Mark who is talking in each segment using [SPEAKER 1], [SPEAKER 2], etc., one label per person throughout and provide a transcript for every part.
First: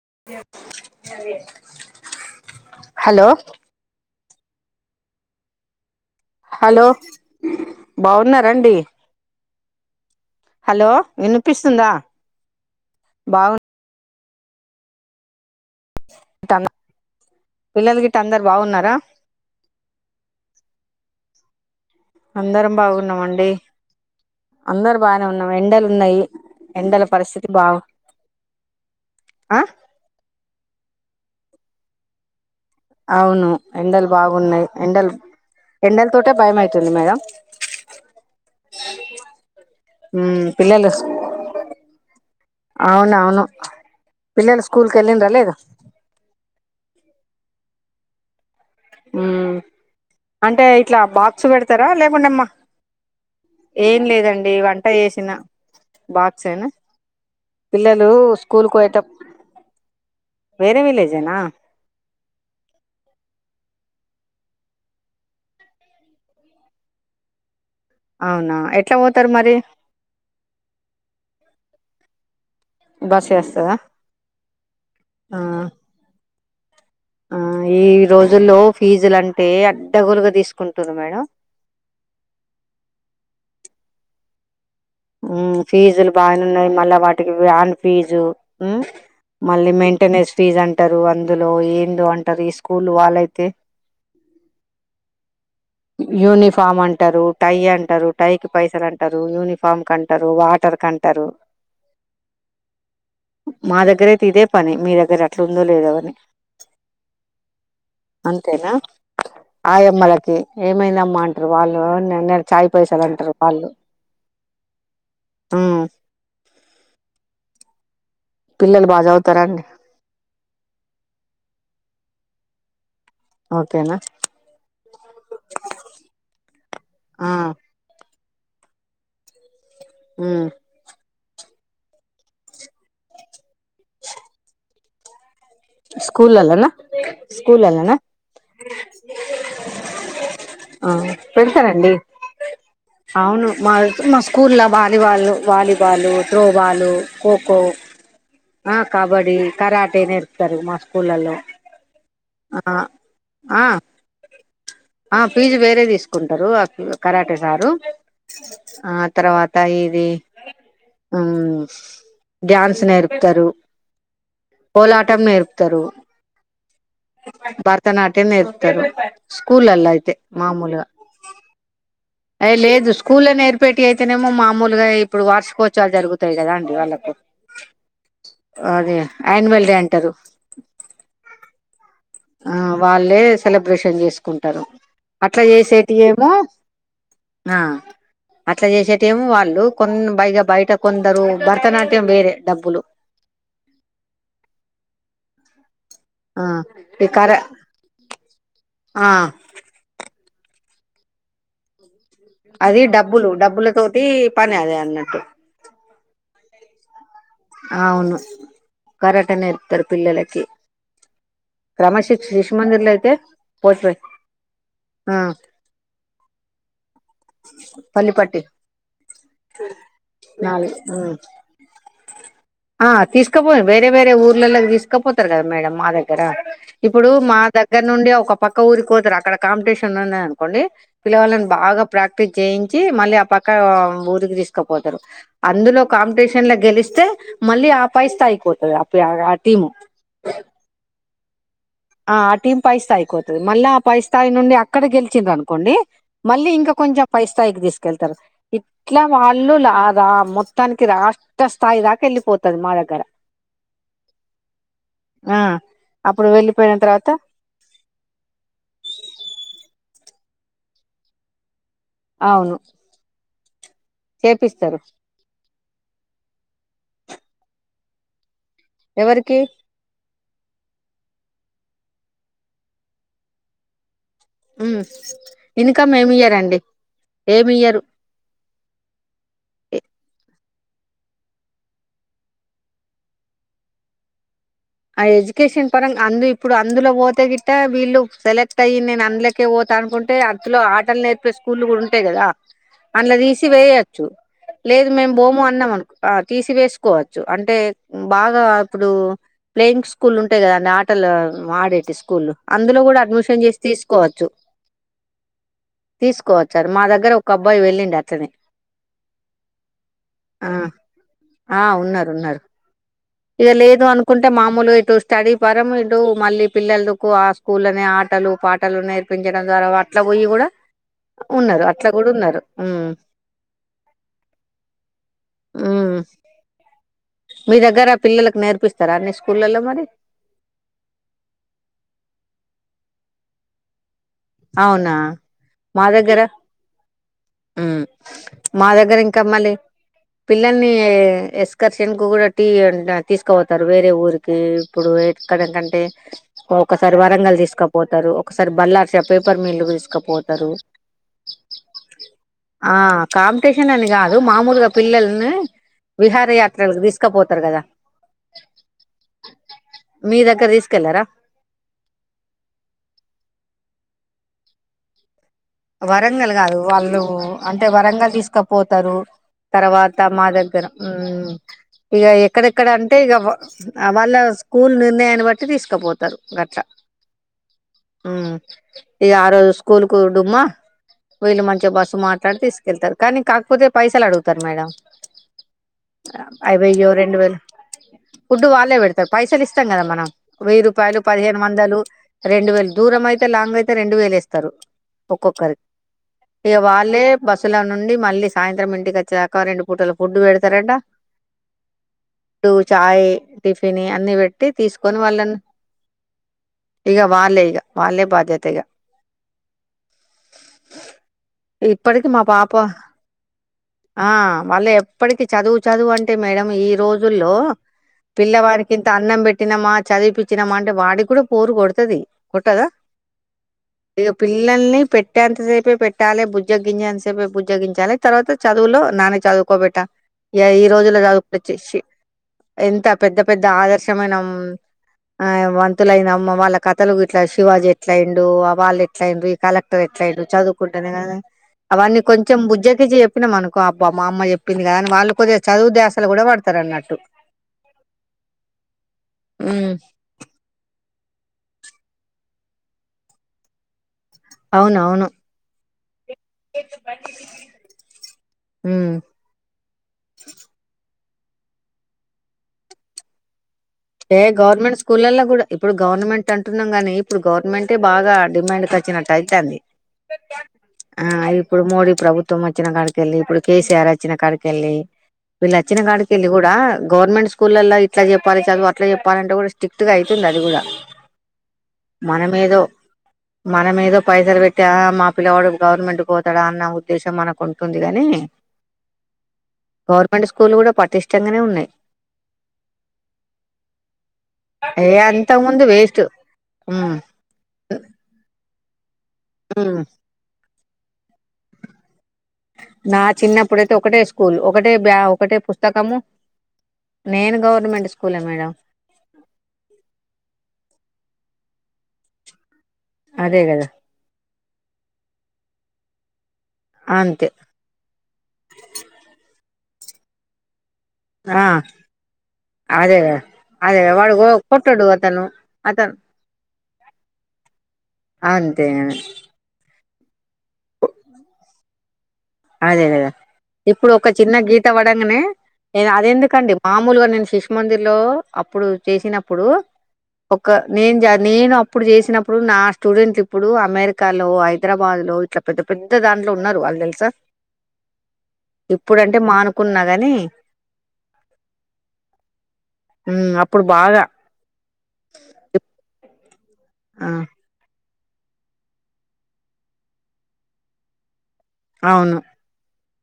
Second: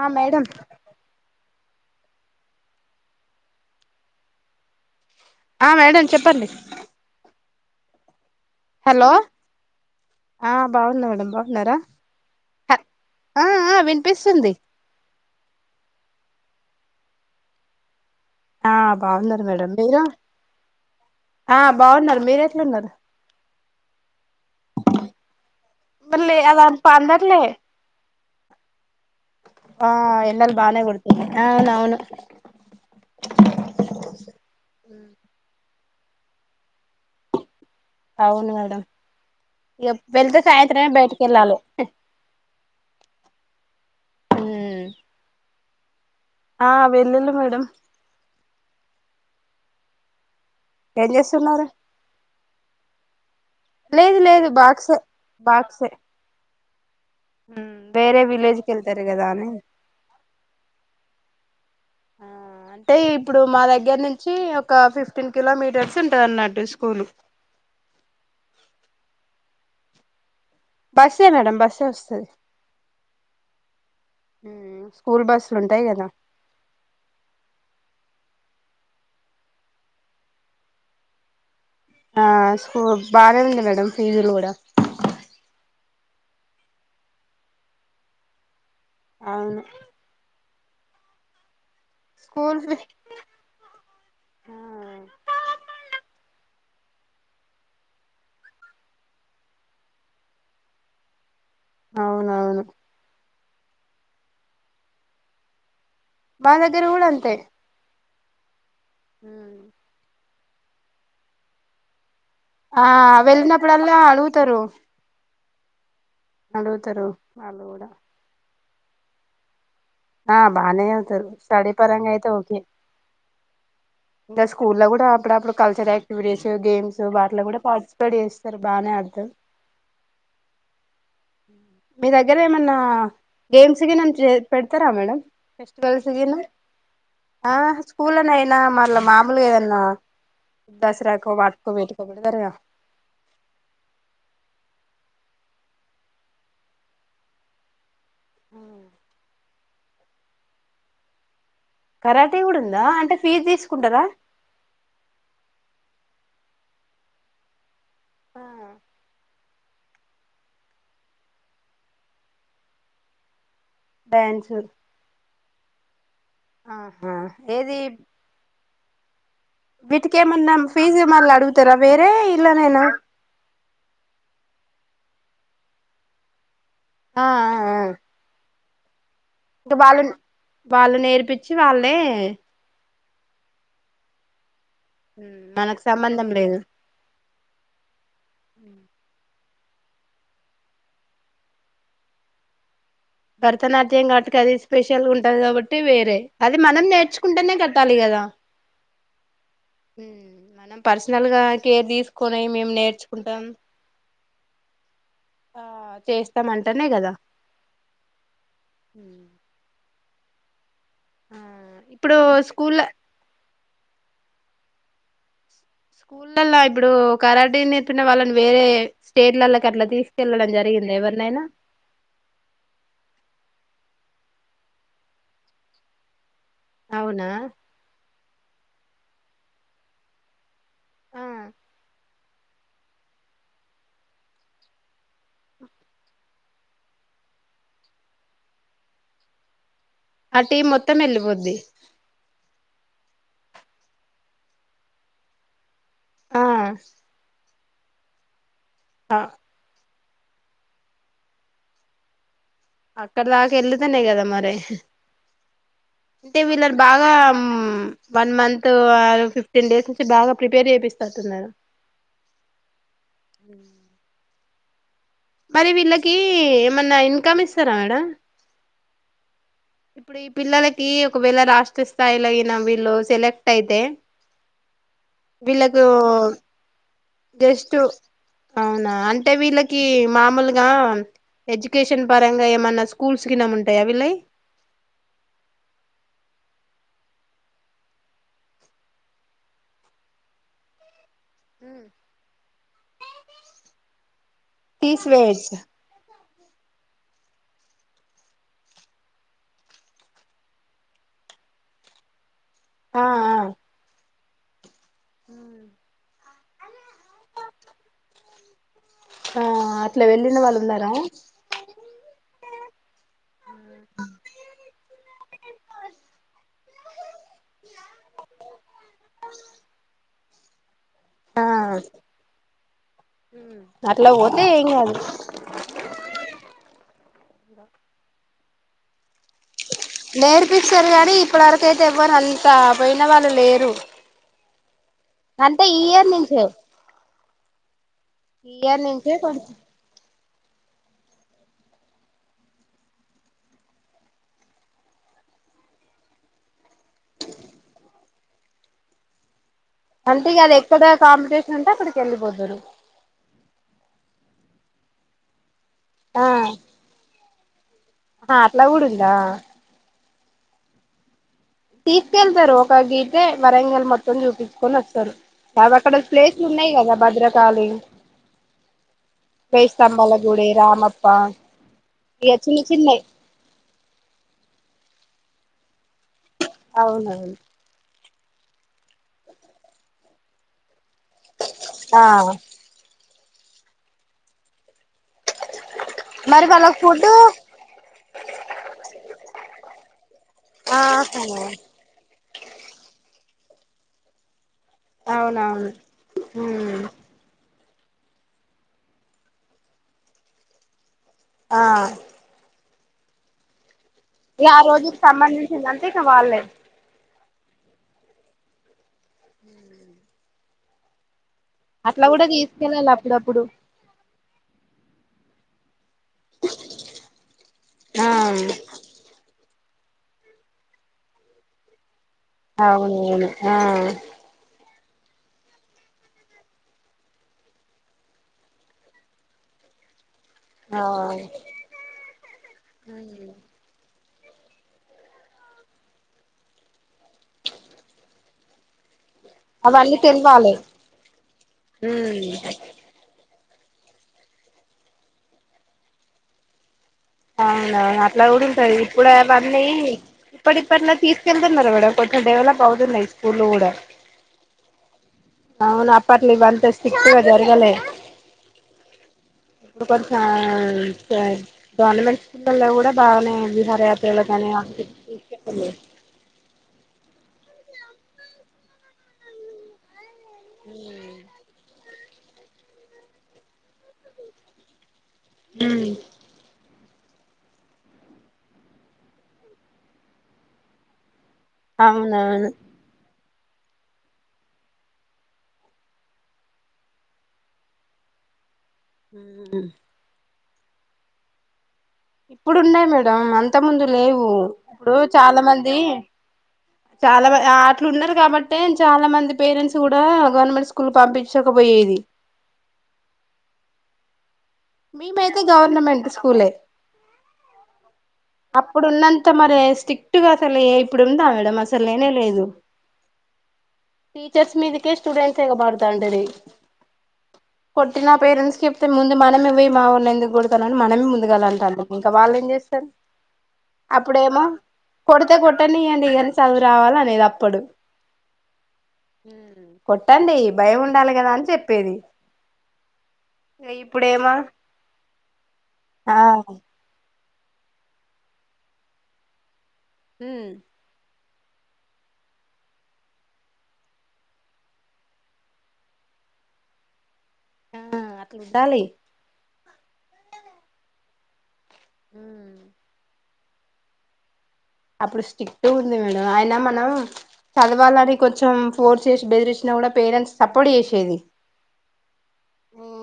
[SPEAKER 1] ఆ
[SPEAKER 2] అ
[SPEAKER 1] madam
[SPEAKER 2] hello
[SPEAKER 1] ఆ మేడం చెప్పండి
[SPEAKER 2] బావున్నా రండి
[SPEAKER 1] హలో ఆ బాగున్నం అండి బాగున్నారా
[SPEAKER 2] వినిపిస్తుందా
[SPEAKER 1] ఆ
[SPEAKER 2] బాగు
[SPEAKER 1] విని పిస్తుంది.
[SPEAKER 2] తింటాన్న పిల్లలు గిట్ల
[SPEAKER 1] ఆ బాగున్నారు. మేడం మీరు ఆ బాగున్నార్ మీరూ ఎట్ల
[SPEAKER 2] అందరం
[SPEAKER 1] ఉన్నారు.
[SPEAKER 2] బాగున్నామండి అందరు బాగానే ఉన్నాం ఎండలు ఉన్నాయి
[SPEAKER 1] మల్లి అది అంత
[SPEAKER 2] ఎండల
[SPEAKER 1] అందట్లే
[SPEAKER 2] పరిస్థితి బాగు
[SPEAKER 1] ఆ ఎండలు బానే కొడుతున్నాయి. ఆ నా అవును
[SPEAKER 2] అవును ఎండలు బాగున్నాయి. ఎండలు ఎండల తోటే భయమయితుంది మేడం
[SPEAKER 1] అవును మేడం ఇక వెళ్తే
[SPEAKER 2] హ్
[SPEAKER 1] సాయంత్రమే
[SPEAKER 2] పిల్లలు స్కూ
[SPEAKER 1] బయటికి వెళ్ళాలి
[SPEAKER 2] అవును అవును పిల్లలు స్కూల్ కు ఎల్లిండ్రా లేదా
[SPEAKER 1] ఆ వెల్లుల్లి మేడం
[SPEAKER 2] హ్ అంటే ఇట్లా
[SPEAKER 1] ఏం
[SPEAKER 2] బాక్స్
[SPEAKER 1] చేస్తున్నారు
[SPEAKER 2] పెడతారా లేకుంటె అమ్మా ఏం
[SPEAKER 1] లేదు లేదు
[SPEAKER 2] లేదండి వంట
[SPEAKER 1] బాక్సే
[SPEAKER 2] చేసిన బాక్స్ ఏనా
[SPEAKER 1] హ్ వేరే విలేజ్కి ఏళ్తారు
[SPEAKER 2] పోయేటప్
[SPEAKER 1] గాదా అని
[SPEAKER 2] వేరే విలేజేనా
[SPEAKER 1] ఆ అంటే ఇప్పుడు మా దగ్గర నుం చి ఒక ఫిఫ్టీన్ కిలోమీటర్స్ ఉంటది. అన్నట్టు స్కూల్
[SPEAKER 2] అవునా ఎట్లా పోతారు మరి
[SPEAKER 1] బస్సే మేడం బస్సే వస్తది.
[SPEAKER 2] బస్ చేస్తదా
[SPEAKER 1] స్కూల్
[SPEAKER 2] ఆ
[SPEAKER 1] బస్లు ఉంటాయి. గాదా
[SPEAKER 2] ఆ ఈ రోజుల్లో ఫీజులంటే అడ్డగోలుగా తీసుకుంటురు మేడం
[SPEAKER 1] ఆ స్కూ బాగానే ఉంది. మేడం ఫీజులు కూడా
[SPEAKER 2] ఉం ఫీజులు బాగానేఉన్నాయ్ మళ్ళా వాటికి వ్యాన్ ఫీజు ఉం
[SPEAKER 1] అవును
[SPEAKER 2] మళ్ళీ మెయింటెనెన్స్ ఫీజ్ అంట తరు అందులో ఏ ఇందో అంటారు ఈ స్కూల్ వాళ్ళయితే ఫామ్ అంటారు, టై అంటారు, టై కి పైసలు అంటారు, యూనిఫామ్ కంటారు వాటర్ కంటారు.
[SPEAKER 1] అవునవును
[SPEAKER 2] మా దగ్గర అయితే ఇదే పని మీ దగ్గర అట్లా ఉందో లేదో. అని
[SPEAKER 1] మా దగ్గేర గూడ అంతే
[SPEAKER 2] అంతేనా ఆయమ్మలకి ఏమైంది ఆమ్మా అంటారు. వాళ్ళు [unintelligible]
[SPEAKER 1] ఆ
[SPEAKER 2] అంటారు
[SPEAKER 1] వెళ్ళినప్పుడల్లా అడుగుతారు.
[SPEAKER 2] ఉం
[SPEAKER 1] అడుగుతారు వాళ్ళు కూడా
[SPEAKER 2] పిల్లలు బాగ చదువుతార అండి
[SPEAKER 1] ఆ బాగానే చదువుతారు స్టడీ పరంగా అయితే ఓకే.
[SPEAKER 2] ఓకేనా
[SPEAKER 1] ఇంకా స్కూల్ లో కూడా అప్పుడప్పుడు కల్చరల్ యాక్టివిటీస్ గేమ్స్
[SPEAKER 2] ఆ
[SPEAKER 1] వాటిలో కూడా పార్టిసిపేట్ చేస్త సరే బాగనే అర్థం
[SPEAKER 2] ఉమ్
[SPEAKER 1] మీ దగ్గర ఏమ నా గేమ్స్ గిన్ న పెట్ ఇస్తర మేడమ్
[SPEAKER 2] స్కూల్ లోనేనా స్కూల్ లోనేనా
[SPEAKER 1] స్కూల్లోనయినా మళ్ళా మామూలుగా ఏదన్నా
[SPEAKER 2] ఆ
[SPEAKER 1] దసరాకో వాటికో
[SPEAKER 2] పెడతారండి
[SPEAKER 1] వీటికో పెడతారుగా
[SPEAKER 2] అవును మా యో మా స్కూల్ ల్యాబ్ వాలీబాల్లు వాలీబాలు త్రోబాలు ఖోఖో ఆ కబడి కరాటే టరు మా స్కూళ్లలో
[SPEAKER 1] కరాటీ కూడా
[SPEAKER 2] ఆ
[SPEAKER 1] ఉందా అంటే ఫీజ్
[SPEAKER 2] ఆ
[SPEAKER 1] తీసుకుంటారా.
[SPEAKER 2] ఆ పీజు వేరే తీసుకుంటారు ఆ కరాటే సారు ఆ తర్వాత త ఇది ఉమ్మ్ డాన్స్ నేర్పుతారు.
[SPEAKER 1] డ్యాన్స్
[SPEAKER 2] కోలాటం నేర్పుతారు
[SPEAKER 1] ఆహా ఏది
[SPEAKER 2] భరతనాట్యం నేర్పు తరు [inaudible] స్కూల్లల్లో అయితే
[SPEAKER 1] వీటికేమన్నా
[SPEAKER 2] మామూలుగా
[SPEAKER 1] ఫీజు మళ్ళీ అడుగుతారా వేరే
[SPEAKER 2] అయి
[SPEAKER 1] ఇలానేనా
[SPEAKER 2] లేదు స్కూల్ నేర్పేటీ అయితేనేమో మామూలుగా ఇప్పుడు వార్షికోత్సవాలు జరుగుతాయి కదా వాళ్ళకు
[SPEAKER 1] ఆ ఆ ఆ
[SPEAKER 2] అదే యాన్యువల్ డే
[SPEAKER 1] వాళ్ళు
[SPEAKER 2] అంటారు
[SPEAKER 1] వాళ్ళు నేర్పించి వాళ్ళే అ [inaudible]
[SPEAKER 2] ఆ వాళ్ళే సెలబ్రేషన్ చేసుకుంటారు అట్లా
[SPEAKER 1] మనకు
[SPEAKER 2] చేసేటి
[SPEAKER 1] సంబంధం
[SPEAKER 2] ఏమో
[SPEAKER 1] లేదు
[SPEAKER 2] ఆ అట్లా చేసేట ఏమో వాళ్ డు కొన్ బైగా బయట కొందరు భరతనాట్యం బేరే డబ్బులు
[SPEAKER 1] భరతనాట్యం కాబట్టి కి అది స్పెషల్గా ఉంటది కాబట్టి వేరే
[SPEAKER 2] ఆ
[SPEAKER 1] అది మనం
[SPEAKER 2] ఈ కర
[SPEAKER 1] నేర్చుకుంటేనే కట్టాలి కదా
[SPEAKER 2] ఆ
[SPEAKER 1] మనం పర్సనల్ గా కేర్ తీసుకు
[SPEAKER 2] అది డబ్బులు డబ్బుల తోటి పని అదే అన్నట్టు
[SPEAKER 1] ఆ చేస్తామ అంటానే కదా
[SPEAKER 2] అవును కరాట నేర్పుతారు పిల్లకి
[SPEAKER 1] ఆ
[SPEAKER 2] క్రమశి
[SPEAKER 1] ఇప్పుడు స్కూల్
[SPEAKER 2] శిశుమందిర్లో అయితే పోట్ ఆ
[SPEAKER 1] స్కూళ్లల్లో ఇప్పుడు కరాటే నేర్పిన వాళ్ళని
[SPEAKER 2] పల్లిపట్టి
[SPEAKER 1] వేరే స్టేట్లలోకి అట్లా తీసుకెళ్ళడం
[SPEAKER 2] నాలుగు
[SPEAKER 1] జరిగింది
[SPEAKER 2] ఉమ్
[SPEAKER 1] ఎవరినైనా
[SPEAKER 2] ఆ తీసుకపోయి వేరే వేరే ఊర్లలో తీసుకపోతారు కదా మేడం మా దగ్గర ఇప్పుడు
[SPEAKER 1] అవునా
[SPEAKER 2] మా దగ్గర నుండి ఒక పక్క ఊరికి పోతారు. అక్కడ కాంపిటీషన్ ఉన్న అనుకోండి
[SPEAKER 1] ఆ
[SPEAKER 2] పిల్లవాళ్ళని బాగా ప్రాక్టీస్ చేయించి మళ్ళీ ఆ పక్క ఊరికి తీసుకుపోతారు. అందులో కాంపిటీషన్ లో గెలిస్ స్తే మళ్ళీ ఆ పై స్థాయిపోతది ఆ టీమ్
[SPEAKER 1] ఆ టీం మొత్తం వెళ్ళిపోద్ది
[SPEAKER 2] ఆ ఆ టీం పై స్థాయిపోతది మళ్ళీ ఆ పై స్థాయి నుండి అక్కడ గెలిచిండ్రు అనుకోండి
[SPEAKER 1] ఆ
[SPEAKER 2] మళ్ళీ ఇంకా కొంచెం పై స్తాయిక్ దిస్ కెళ్తారు ఇట్లా వాళ్ళు లా రా మొత్తానికి రాష్ట్ర స్థాయి దాక వెళ్ళిపో
[SPEAKER 1] అక్కడ దాకా వెళ్ళితనే కదా మరి,
[SPEAKER 2] ఆ అప్పుడు
[SPEAKER 1] అంటే
[SPEAKER 2] వెళ్ళిపోయిన
[SPEAKER 1] వీళ్ళని
[SPEAKER 2] తర్వాత
[SPEAKER 1] బాగా వన్ మంత్ ఫిఫ్టీన్ డేస్ బాగా ప్రిపేర్ చేయిపిస్తటట్టున్నారు
[SPEAKER 2] అవును
[SPEAKER 1] హు
[SPEAKER 2] చేపిస్తరు
[SPEAKER 1] మరి వీళ్ళకి ఏమన్నా ఇన్కమ్ ఇస్తారా మేడం
[SPEAKER 2] ఎవరికి
[SPEAKER 1] ఇప్పుడు ఈ పిల్లలకి ఒకవేళ రాష్ట్ర స్థాయిలో యినా వీళ్ళు సెలెక్ట్ అయితే
[SPEAKER 2] హ్మ్
[SPEAKER 1] వీళ్ళకు
[SPEAKER 2] ఇన్కమ్ ఏమి ఇయ్యరండి ఏమి
[SPEAKER 1] జస్ట్
[SPEAKER 2] ఇయ్యరు
[SPEAKER 1] అవునా అంటే వీళ్ళ కి మామూలుగా ఎడ్యుకేషన్ పరంగా ఏమన్నా స్కూల్స్ గీనం ఉంటాయా వీళ్ళయి
[SPEAKER 2] ఆ ఎడ్యుకేషన్ పరంగ్ అందు ఇప్పుడు అందులో పోతే గిట్ట, వీళ్ళు సెలెక్ట్ అయ్యి నేను అందులకే పోతా అనుకుంటే అందులో ఆటలు నే స్కూల్ కూడా ఉంటాయి కదా, అందులో తీసి వేయచ్చు లేదు మేము బోము
[SPEAKER 1] తీసివేయొచ్చు
[SPEAKER 2] అన్నాం అనుకో ఆ తీసివేస్ కోవచ్చు అంటే బాగా ఇప్పుడు ప్లేయింగ్ స్కూల్ల్ ఉంటాయి కదా అండి ఆటలు ఆడేటివి స్కూల్ల్ అందులో కూడా
[SPEAKER 1] ఆ ఆ
[SPEAKER 2] అడ్మిషన్ చేసి తీసుకోవచ్చు తీసుకోవచ్చారు మా దగ్గర ఒక అబ్బాయి వెళ్ళిండు అట్లనే
[SPEAKER 1] ఆ అట్లా వెళ్ళిన వాళ్ళు ఉన్నారా
[SPEAKER 2] తున్నార్ ఇక లేదు అనుకున్ అంటే మామూలు గా ఇటు స్టడీ పరం ఇటు మళ్ళీ పిల్లల్ దు కు ఆ స్కూల్నే ఆటలు పాటలు నేర్పించడం ద్వారా అట్ల పోయి కూడా
[SPEAKER 1] ఆ
[SPEAKER 2] ఉన్నరు అట్లా కూడా ఉన్నరు మ్మ్
[SPEAKER 1] అట్లా పోతే ఏం కాదు
[SPEAKER 2] హ్మ్. మీ దగ్గర పిల్లలకు నేర్పిస్తారా అన్ని స్కూళ్లలో మరి
[SPEAKER 1] నేర్పిస్తారు కానీ ఇప్పటి వరకు ఆయితే ఎవ్వరు అంత పోయినవాళ్ళు లేరు
[SPEAKER 2] అవునా
[SPEAKER 1] అంటే ఈ
[SPEAKER 2] మా
[SPEAKER 1] ఇయర్
[SPEAKER 2] దగ్గర
[SPEAKER 1] నుంచే
[SPEAKER 2] మ్మ్.
[SPEAKER 1] ఈ
[SPEAKER 2] మా
[SPEAKER 1] ఇయర్
[SPEAKER 2] దగ్గర
[SPEAKER 1] నుంచే
[SPEAKER 2] ఇంకా మళ్ళీ
[SPEAKER 1] కొంచెం
[SPEAKER 2] పిల్లల్ని ఎస్కర్షన్ కు కూడా టీ ఉండే తీసుకపోతారు వేరే ఊరికి ఇప్పుడు ఎక్కడకంటే ఒకసారి వరంగల్ తీసుకుపోతారు ఒకసారి బల్లా చెప్ పేపర్
[SPEAKER 1] అంతేగా అది ఎక్కడ కాంపిటీషన్ ఉంటే అక్కడికెళ్ళిపోతారు
[SPEAKER 2] టేషన్ అని గాదు మామూలుగా పిల్లల్ని విహారయాత్రలకు తీసుకపోతారు కదా
[SPEAKER 1] ఆ అట్లా గూడుందా
[SPEAKER 2] మీ దగ్గర తీసుకెళ్ళారా
[SPEAKER 1] తీసుకెళ్తారు ఒక గీటే వరంగల్ మొత్తం చూపిచ్చుకొని వస్తరు
[SPEAKER 2] వరంగల్ కాదు వాళ్ళు అంటే వరంగల్ తీసుకపోతారు
[SPEAKER 1] వేయి
[SPEAKER 2] తర్వాత
[SPEAKER 1] స్తంభాల
[SPEAKER 2] మా
[SPEAKER 1] గుడి
[SPEAKER 2] దగ్గర
[SPEAKER 1] రామప్ప
[SPEAKER 2] ఉమ్ ఇగ
[SPEAKER 1] ఇక చిన్న
[SPEAKER 2] ఎక్కడెక్కడటే
[SPEAKER 1] చిన్నయి
[SPEAKER 2] ఇగ ఆ వాళ్ళ స్కూల్ నిర్ణయాన్ని బ ట్టి తీస్కపోతారు
[SPEAKER 1] అవునవును
[SPEAKER 2] ఊ ఇగ ఆ రోజు స్కూల్ కు డుమ్మా వీళ్ళు మంచిగా బస్సు
[SPEAKER 1] ఆ
[SPEAKER 2] మాట్లాడి తీసుకెళ్తారు కానీ కాకపోతే పైసలు అడుగుతారు మేడం
[SPEAKER 1] మరి
[SPEAKER 2] అయి
[SPEAKER 1] వాళ్ళకి
[SPEAKER 2] వయ్యో
[SPEAKER 1] ఫుడ్
[SPEAKER 2] రెండు వేలు ఫుడ్డు వాళ్ళే పెడతారు పైసలిస్తాం కదా మనం వెయ్యి రూపాయలు
[SPEAKER 1] ఆహా
[SPEAKER 2] పదిహేను వందలు రెండు వేలు దూరమై తే లాంగ్ అయితే రెండు వేలేస్తరు ఒక్కొక్కరి
[SPEAKER 1] అవునవును
[SPEAKER 2] ఇక
[SPEAKER 1] ఉమ్
[SPEAKER 2] వాళ్ళే బస్ పులో నుండి మళ్ళీ సాయంత్రం ఇంటికి వచ్చేదాక రెండు పూటలు ఫుడ్ పెడతారట
[SPEAKER 1] ఆ
[SPEAKER 2] చాయ్ టిఫిన్ అన్ని
[SPEAKER 1] ఇగ
[SPEAKER 2] పెట్టి
[SPEAKER 1] ఆ రోజుకి
[SPEAKER 2] తీసుకొని వాళ్ళని
[SPEAKER 1] సంబంధించిందంతా ఇక వాళ్ళే
[SPEAKER 2] ఇక వాళ్ళే ఇగ వాళ్ళే బాధ్యత ఇగ
[SPEAKER 1] అట్లా
[SPEAKER 2] ఇప్పటికి మా
[SPEAKER 1] కూడా
[SPEAKER 2] పాప
[SPEAKER 1] తీసుకెళ్ళాలి అప్పుడప్పుడు
[SPEAKER 2] ఆ వాళ్ళే ప్పటికి చదువు చదువు అన్ టే మేడం ఈ రోజుల్లో
[SPEAKER 1] ఆ
[SPEAKER 2] పిల్లవారికింత అన్నం పెట్ ట్టినమా చదివిపిచ్చినమా అంటే వాడికి కూడా పోరు కొడుతుది
[SPEAKER 1] అవునవును ఆ
[SPEAKER 2] లని పెట్టేంత సేపు పెట్టాలి బుజ్జగ్గించేంత సేపే బుజ్జగించాలి తర్వాత చదువులో నాన్న చదువుకోబెట్టా ఈ
[SPEAKER 1] ఆ
[SPEAKER 2] రోజుల రాగుపచ్చేసి ఎంత పెద్ద పెద్ద ఆదర్శం ఇష్టమైన ఆ వంతులయినమ్మ వాళ్ళ కథలు ఇట్లా శివాజీ ఎట్లా అయిండు వాళ్ళు ఎట్లైండు ఈ కలెక్టర్
[SPEAKER 1] అవన్నీ
[SPEAKER 2] ఎట్లైండు
[SPEAKER 1] తెలవాలి
[SPEAKER 2] చదువుకుంటెనే కద అవన్నీ
[SPEAKER 1] ఉమ్
[SPEAKER 2] కొంచెం బుజ్జగిచ్చి చెప్పినాం అనుకో అబ్బా మా అమ్మ చెప్పింది కదా అని వాళ్ళు కొద్దిగా చదువు ధ్యాసలో కూడా పడతారు అన్నట్టు
[SPEAKER 1] అవునవును అట్లా కూడా ఉంటది ఇప్పుడు అవన్నీ ఇప్పుటిప్పటి లో తీసుకెళ్తున్నారు కూడా కొంచెం డెవలప్ అవుతున్నాయి స్కూల్ కూడా
[SPEAKER 2] అవునవును
[SPEAKER 1] అవును అప్పట్లు ఇవంత స్ట్రిక్ట్ గా జరగలే
[SPEAKER 2] ఉమ్
[SPEAKER 1] ఇప్పుడు కొంచెం స్ గవర్నమెంట్ స్కూల్లో కూడా బాగానేయంది
[SPEAKER 2] ఏ గవర్నమెంట్ స్కూల్ల్లో కూడా ఇప్పుడు గవర్నమెంట్ అంటున్నాం గానీ ఇప్పుడు గవర్నమెంటె బాగా డిమాండ్కి వచ్చినట్టు అయితే అంది ఆ ఇప్పుడు మోడీ ప్రభుత్వం వచ్చిన కాడికిళ్ళి ఇప్పుడు కేసీఆర్ వచ్చిన కాడికేళ్ళి వీళ్ళు వచ్చిన
[SPEAKER 1] ఉమ్
[SPEAKER 2] కాడికి వెళ్ళి కూడా గవర్నమెంట్ స్కూలల్లో ఇట్లా చెప్పాలి చదువు అట్లా చెప్పాలంటే కూడా స్ట్రిక్ట్ గా అయితుంది అది కూడా
[SPEAKER 1] అవునవును
[SPEAKER 2] మనం ఏదో పైసలు పెట్టా మా పిల్లవాడు గవర్నమెంట్కి పోతాడా అన్న ఉద్దేశం మనకు ఉంటుంది కాని
[SPEAKER 1] ఉ
[SPEAKER 2] స్కూల్ కూడా పటిష్టంగానే ఉన్నాయి
[SPEAKER 1] ఇప్పుడున్నాయి మేడం అన్ త ముందు లేవు
[SPEAKER 2] ఏ
[SPEAKER 1] ఇప్పుడు చాలా
[SPEAKER 2] అంతకు ముందు
[SPEAKER 1] మంది
[SPEAKER 2] వేస్ట్ ఉమ్
[SPEAKER 1] చాలా మ ఆట్లున్నరు కాబట్టే చాలా మంది పేరెంట్స్
[SPEAKER 2] ఉమ్
[SPEAKER 1] కూడా గవర్నమెంట్ స్కూల్ పంపిచ్చకపొయ్యేది
[SPEAKER 2] నా చిన్నప్పుడైతే ఒకటే స్కూల్ ఒకటే బ్యాగ్ ఒకటే
[SPEAKER 1] మేమైతే
[SPEAKER 2] పుస్తకము
[SPEAKER 1] గవర్నమెంట్ స్కూలే
[SPEAKER 2] నేను గవర్నమెంట్ స్కూలే మేడం
[SPEAKER 1] అప్పుడు ఉన్నంత మరి స్ట్రిక్ట్గా అసలు ఇప్పుడు ఉందా మేడమ్ అసలు అసలు లేనే లేదు
[SPEAKER 2] అదే కదా
[SPEAKER 1] టీచర్స్ మీదికే స్టూడెంట్స్ ఎగబారు తండ్రి
[SPEAKER 2] అంతే
[SPEAKER 1] కొట్టినా పేరెంట్స్కి చెప్తే ముందు మనమే పోయి మావోన్ని ఎందుకు కొడుతున్నారు గాని మనమే
[SPEAKER 2] ఆ
[SPEAKER 1] ముందుగాలంటాండం ఇంక‌ వాళ్ళేం చేస్తారు
[SPEAKER 2] అదే అదే వాడు గో
[SPEAKER 1] అప్పుడేమో
[SPEAKER 2] కొట్టడు అతను అతను
[SPEAKER 1] రావాలనేది అప్పుడు
[SPEAKER 2] అంతే గని
[SPEAKER 1] కొట్టండి భయం ఉండాలి గదా అని చెప్పేది
[SPEAKER 2] అదే గదా ఇప్పుడు ఒక
[SPEAKER 1] ఇప్పుడేమో
[SPEAKER 2] చిన్న గీత పడంగనే
[SPEAKER 1] ఆ
[SPEAKER 2] అదెందుకండి మామూలుగా నేను శిష్మందిర్ లో అప్పుడు చేసినప్పుడు
[SPEAKER 1] ఉమ్
[SPEAKER 2] ఒక నేను జాతి నేను అప్పుడు చేసినప్పుడు నా స్టూడెంట్ ఇప్పుడు అమెరికాలో హైదరాబాద్ లో ఇట్లా పెద్ద పెద్ద దాంట్లో ఉన్నారు వాళ్ళు తెలుసా
[SPEAKER 1] ఆ అట్లా ఉండాలి
[SPEAKER 2] ఇప్పుడంటే మాను కున్నా కాగాని
[SPEAKER 1] ఉమ్
[SPEAKER 2] ఇప్పుడు బాగా
[SPEAKER 1] అప్పుడు స్టిక్ట్ ఉంది మేడం అయినా మనం
[SPEAKER 2] ఆ
[SPEAKER 1] చద వాళ్ళని కొంచెం ఫోర్స్ చేసి బెదిరించినా కూడా పేరెంట్స్ సపోర్ట్ చేసేది
[SPEAKER 2] అవును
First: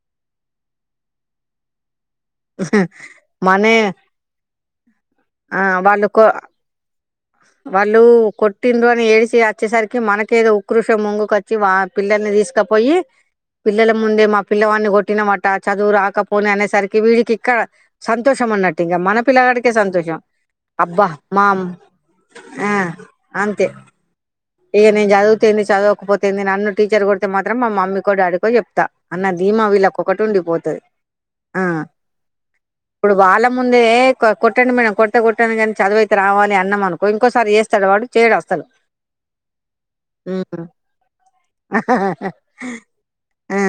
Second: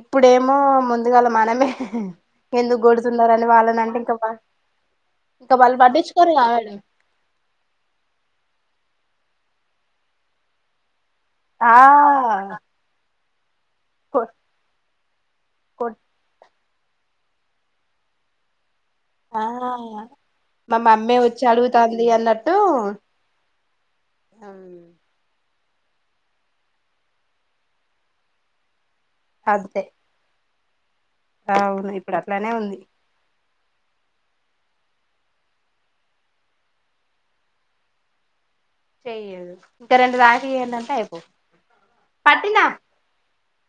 [SPEAKER 1] ఇప్పుడేమో ముందుగాల మనమే ఎందుకు గొడుతున్నారుర అని
[SPEAKER 2] మనే
[SPEAKER 1] వాళ్ళనింటే ఇంకా ఇంకా
[SPEAKER 2] ఆ వాళ్ళు కో
[SPEAKER 1] పట్టించుకోరు కా మేడం
[SPEAKER 2] వాళ్ళు కొటింద్రు అని ఏ వచ్చేసరికి మనకేద ఉక్రషం ముంగ చ్చి వా
[SPEAKER 1] ఆ
[SPEAKER 2] పిల్లల్ని తీసుకపోయి
[SPEAKER 1] కొ
[SPEAKER 2] పిల్లందే మా పిల్లవాడిని కొట్టి తినట్ చా
[SPEAKER 1] కొ
[SPEAKER 2] దూరు ఆక పోను అ సరికి వీడికిక్కడ సంతోషం అన్న ట్టింగ మన
[SPEAKER 1] ఆ
[SPEAKER 2] పిల్లడికే సంతోషం
[SPEAKER 1] మా
[SPEAKER 2] అబ్బా
[SPEAKER 1] మమ్మీ వచ్చి
[SPEAKER 2] మా
[SPEAKER 1] అడుగుతాంది అన్నట్టు
[SPEAKER 2] ఇగ నేను చదువుతేంది చదవకపోతేంది నన్ను టీచర్ కొడితే మాత్రం మా మమ్మీకో డాడీకో చెప్తా అన్న ధీమా
[SPEAKER 1] అంతే
[SPEAKER 2] వీళ్ళకొకటుండి పో అ
[SPEAKER 1] అవును ఇప్పుడు అట్లానే ఉంది
[SPEAKER 2] వాళ్ళ ముందే కొట్టండి మేడం కొట్ట కొట్టండి కానీ చదువైతే రావాలి అన్నాం అనుకో ఇంకోసారి చేస్తాడు వాడు చేయడు వస్తాడు
[SPEAKER 1] చెయ్యదు ఇంకా రెం దాకాడింట అయిపో పట్న
[SPEAKER 2] ఆ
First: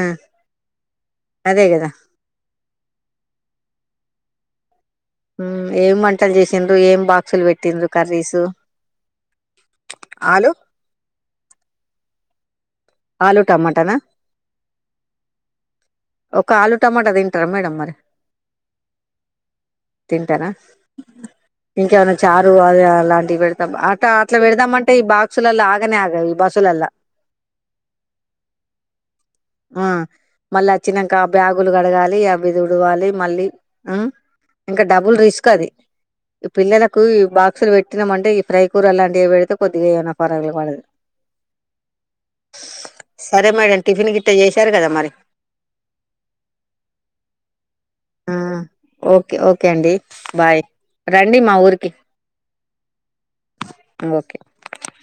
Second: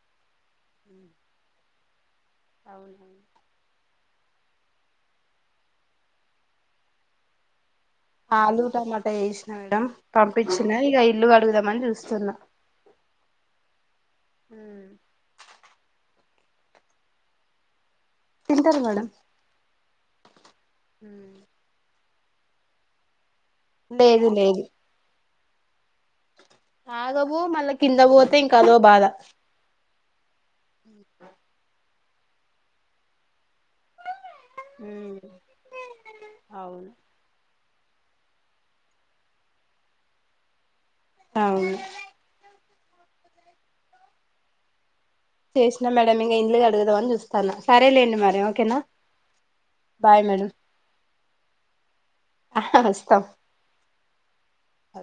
[SPEAKER 2] అదే కదా
[SPEAKER 1] అవునువు
[SPEAKER 2] ఏం వంటలు చేసింద్రు ఏం బాక్సులు పెట్టిందిరు
[SPEAKER 1] ఆలుూ టమాటా వేసిన మేడ
[SPEAKER 2] ఆలు
[SPEAKER 1] పంపించిన ఇక ఇల్లు కడుగుదాంమని చూస్తున్నా
[SPEAKER 2] ఆలూ టమాటానా ఒక ఆలు టమాటా తింటారా మేడ మరి
[SPEAKER 1] తింటారు మేడం
[SPEAKER 2] తింటారా ఇంకెవను చారు అది అలాంటివిడు అ
[SPEAKER 1] లేదు
[SPEAKER 2] అట్లా పెడదామంటే ఈ బాగా ససలలా ఆగనే ఆగా ఈ బా
[SPEAKER 1] రాగబో మళ్ళా కింద పోతే ఇంకాదో బాధ
[SPEAKER 2] మళ్ళా వచ్చినాక బ్యాగులు కడగాలి అభ దుడవాలి మళ్ళీ ఆ ఇంకా డబుల్ రిస్క్ అది ఈ
[SPEAKER 1] అవును
[SPEAKER 2] పిల్లలకు ఈ బాక్సులు పెట్టి తట్టినమ అంటే ఫ్రై కూర అలాంటివి పెడితే కొద్దిగా ఏమైనా పరవడదు
[SPEAKER 1] అవును
[SPEAKER 2] సరే మేడం టిఫిన్ గిట్ట చేసారు కదా మరి
[SPEAKER 1] చేసినా మేడమ్ ఇం ఇంటిలుకి అడగాంని చూస్తాను సరేలేండి మరి
[SPEAKER 2] హ్మ్
[SPEAKER 1] ఓకేనా
[SPEAKER 2] ఓకే ఓకే అండి బాయ్ రండి మా ఊరికి
[SPEAKER 1] వస్తాం
[SPEAKER 2] ఓకే
[SPEAKER 1] అ